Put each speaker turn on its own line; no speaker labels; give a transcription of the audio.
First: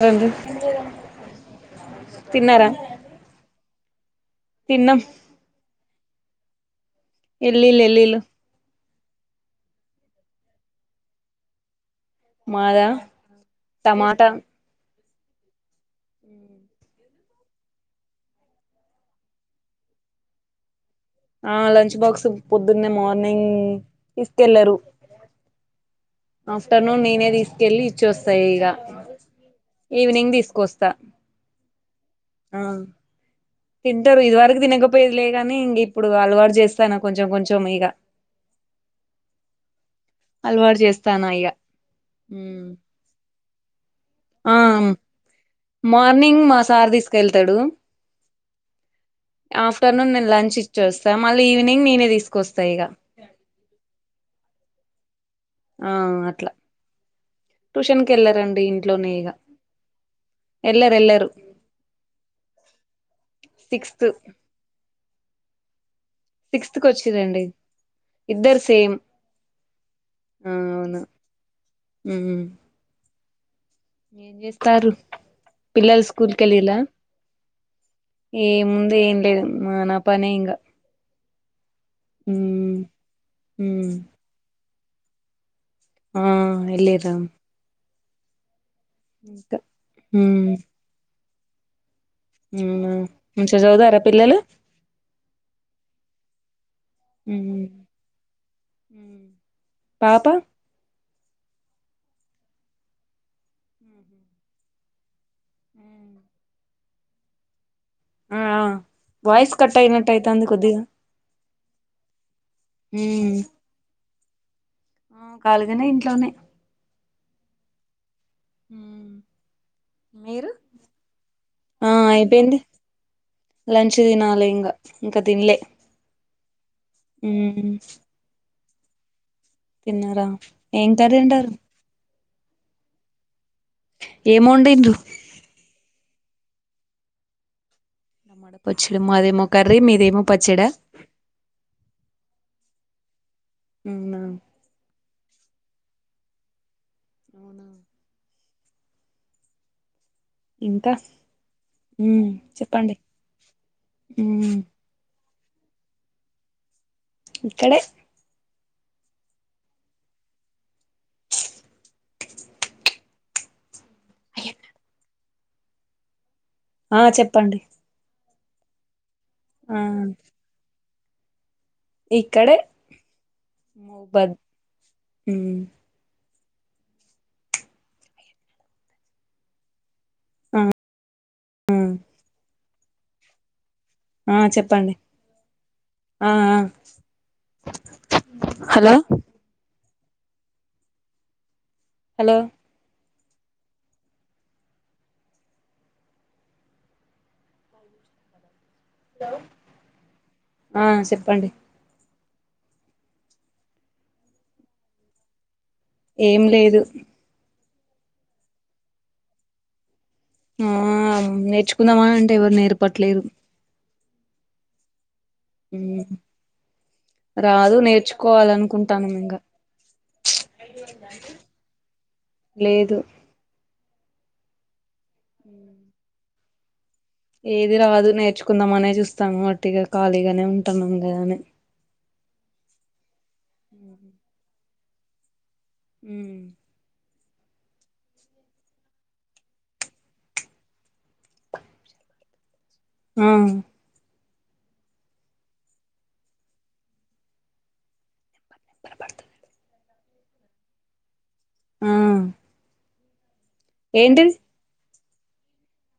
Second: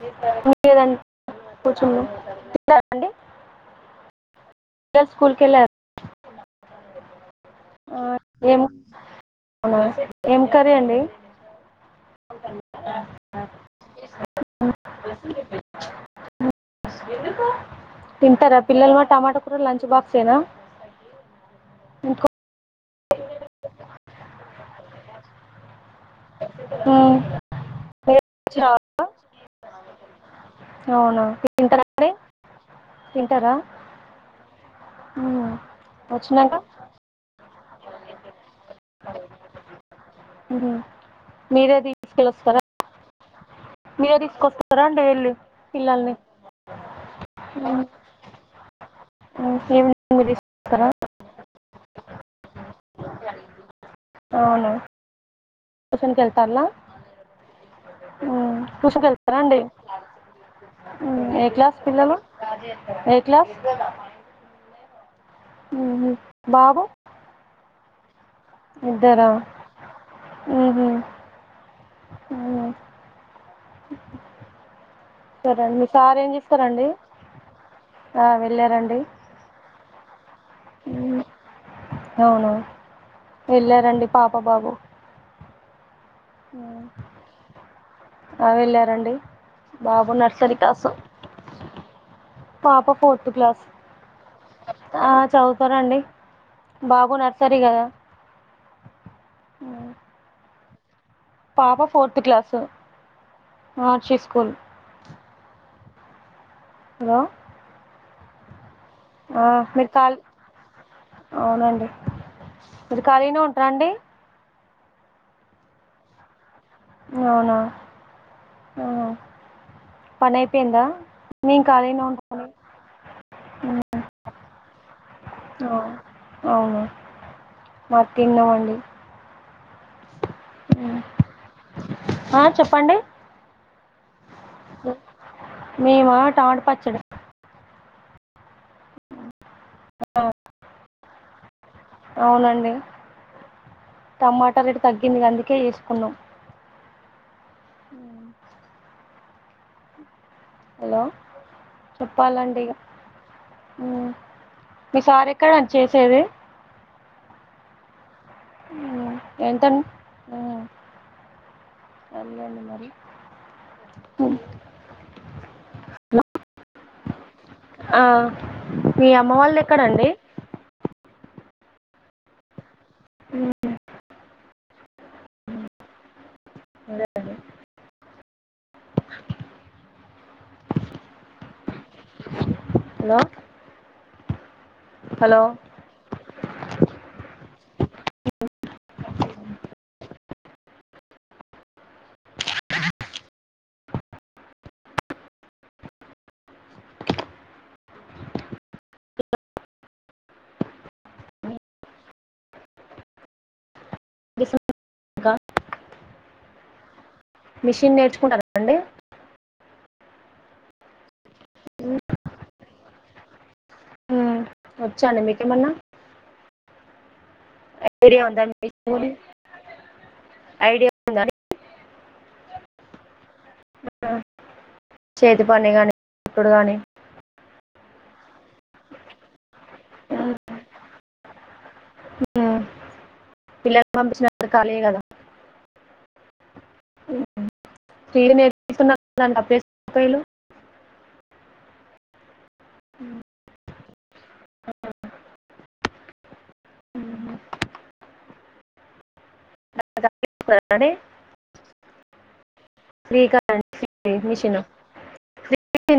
రండి
కూర్చుండి
తిన్నారా
తిన్నారండి
తిన్నాం
పిల్లలు స్కూల్కి వెళ్ళారు
ఇల్లిల్
ఆ,
ఇల్లిలు
ఏం అవునా ఏం కర్రీ అండి
మాద టమాటా
ఎ
ఉ
తింటరా పిల్లల్ మా టమాటా కూర లంచ్ బాక్స్ ఏనా.
ఆ లంచ్ బాక్స్ పో దున్నే మార్నింగ్ తీసుకెళ్లారు ఆఫ్టర్నూన్
ఉమ్.
నేనే తీసుకెళ్లి
మీరు
చోస్తా
వచ్చి
ఇగా
రావాలా?
ఈవినింగ్ తీసుకొస్తా
అవునా తింటారా అండి తింటారా
తింటారు ఇది వరకు తినకపోయేదిలే
ఉమ్.
గానీ ఇంగా ఇప్పుడు
వచ్చినాక
అలవాటు చేస్తాన కొంచెం కొంచెం ఇగ
ఉమ్.
అలవాటు చేస్తన్న ఇగ
మీరే తీసుకెళ్ళొస్తారా మీరే
ఆ
తీసుకొస్తారా అండి వెళ్ళి పిల్లల్ని
మార్నింగ్ మా సార్ తీసుకెళతాడు
ఉమ్. ఉమ్.
ఆఫ్టర్నూన్
ఈవినింగ్ మీరు
నేను లంచ్ ఇచ్చి
తీసుకొస్తారా
వస్తా మళ్ళీ ఈవినింగ్ నేనే తీసుకొస్తా ఇగ ఆ
ట్యూషన్కు
అట్లా
ఎల్తన్ల
ట్యూషన్ కి
ఉమ్
వెళ్లరండి
ట్యూషన్కు
ఇంట్లోనే ఇగ
వెళ్తారా అండి
ఎళ్లరు ఎళ్లరు
ఏ క్లాస్ పిల్లలు ఏ క్లాస్
సిక్స్త్
ఉహు
సిక్స్త్ కోచిందండి
ఇద్దర
ఆ
ఉహు
అవును ఉమ్
అవున
ఏం చేస్తారు
సరే అండి మీ
పిల్లలు
సార్ ఏం
స్కూల్కి ఎల్లిండ్ల
చేస్తారండి ఆ
ఏ ముంది ఏం లేదు మా నా పనే ఇంగ
ఉమ్ అవునా
ఉమ్ ఉమ్
వెళ్ళారండి పాప బాబు
ఆ ఎల్లిన్ర
అగల రండి బాబు
ఉమ్
నర్సరీ క్లాసు పాప
అవునా
ఫోర్త్
మంచిగ
క్లాస్
చదువుతారా పిల్లలు
ఆ చదువుతారండి బాబు నర్సరీ
ఉమ్
కదా ఉమ్.
పాప
పాప fourth class Maharshi school hello
ఆ ఆ
ఆ
వాయిస్ కట్
మీరు
అయినట్టు
ఖాళీ
అయితాంది కొద్దిగా
అవునండి మీరు
ఉమ్
ఖాళీనే ఉంటారండి
ఆ ఖలిగానే ఇంట్లోనే
అవునా ఆ పని
మీరు
అయిపోయిందా మేము
ఆ
ఖాళీనే ఉంటాం
అయిపోయింది లంచ్ తినాలి ఇంగా ఇంకా తినలే
ఆ అవును
ఉమ్
మరీతిన్నమండి
తిన్నార ఏం
ఉమ్.
కర్రీ వండారూ
ఆ చెప్పండి
ఏం వండిండ్రు
మేమా టమాటపచ్చడీ
టమాట పచ్చడ మాదేమో కర్రీ మీదేమో పచ్చడ
అవునండి
అవునా
టమాటా రెటు తగ్గింది గండి అందుకే ఎసుకున్నాం ఉ
ఇంకా
హలో
ఉమ్
చెప్పాలండిగ
చెప్పండి
ఉమ్ మీ సార్ ఎక్కడ అండ్ చేసేది
ఇక్కడే
ఉమ్ ఎంత ఉమ్ ఏంది అండి మరి
ఆ చెప్పండి
ఆ మీ అమ్మ వల్ది
ఆ
ఎక్కడండి?
ఇక్కడే మౌబద్ ఉమ్
[unintelligible] అండి
ఆ ఆ
హలో
ఆ చెప్ ప్పండి
హలో
ఆ ఆ హలో హలో హలో ఆ చెప్పండి
ఇంకా
ఏం లేదు
మిషిన్ నేర్చుకుంటారండి?
ఆ నేర్చుకుందామా అంటే ఎవరు నేర్పట్లేరు.
వచ్చాండి మీక్
ఉహ్ ఉమ్ రాదు
ఐడియా ఉందా మీ స్కూల్
నేర్చుకోవాలనుకుంటానమింగ
ఐడియా ఉందా అండి?
లేదు
ఆ చేతి పని కానీ ఇప్పుడు గానీ
ఏది రాదు నేర్చుకుందామ అనే చూస్తాము ఉతిగా ఖాళీగానే ఉంటాం ఈగ అవును
పిల్లలని పంపించిన తరువాత ఖాళీయే కదా?
ఉమ్
స్త్రీలు నేర్పిస్తున్నారు కదా అప్పుయిలు
ఆ
[unintelligible]
ఆ
శ్రీకా మంచి
ఏంటిది
మిషను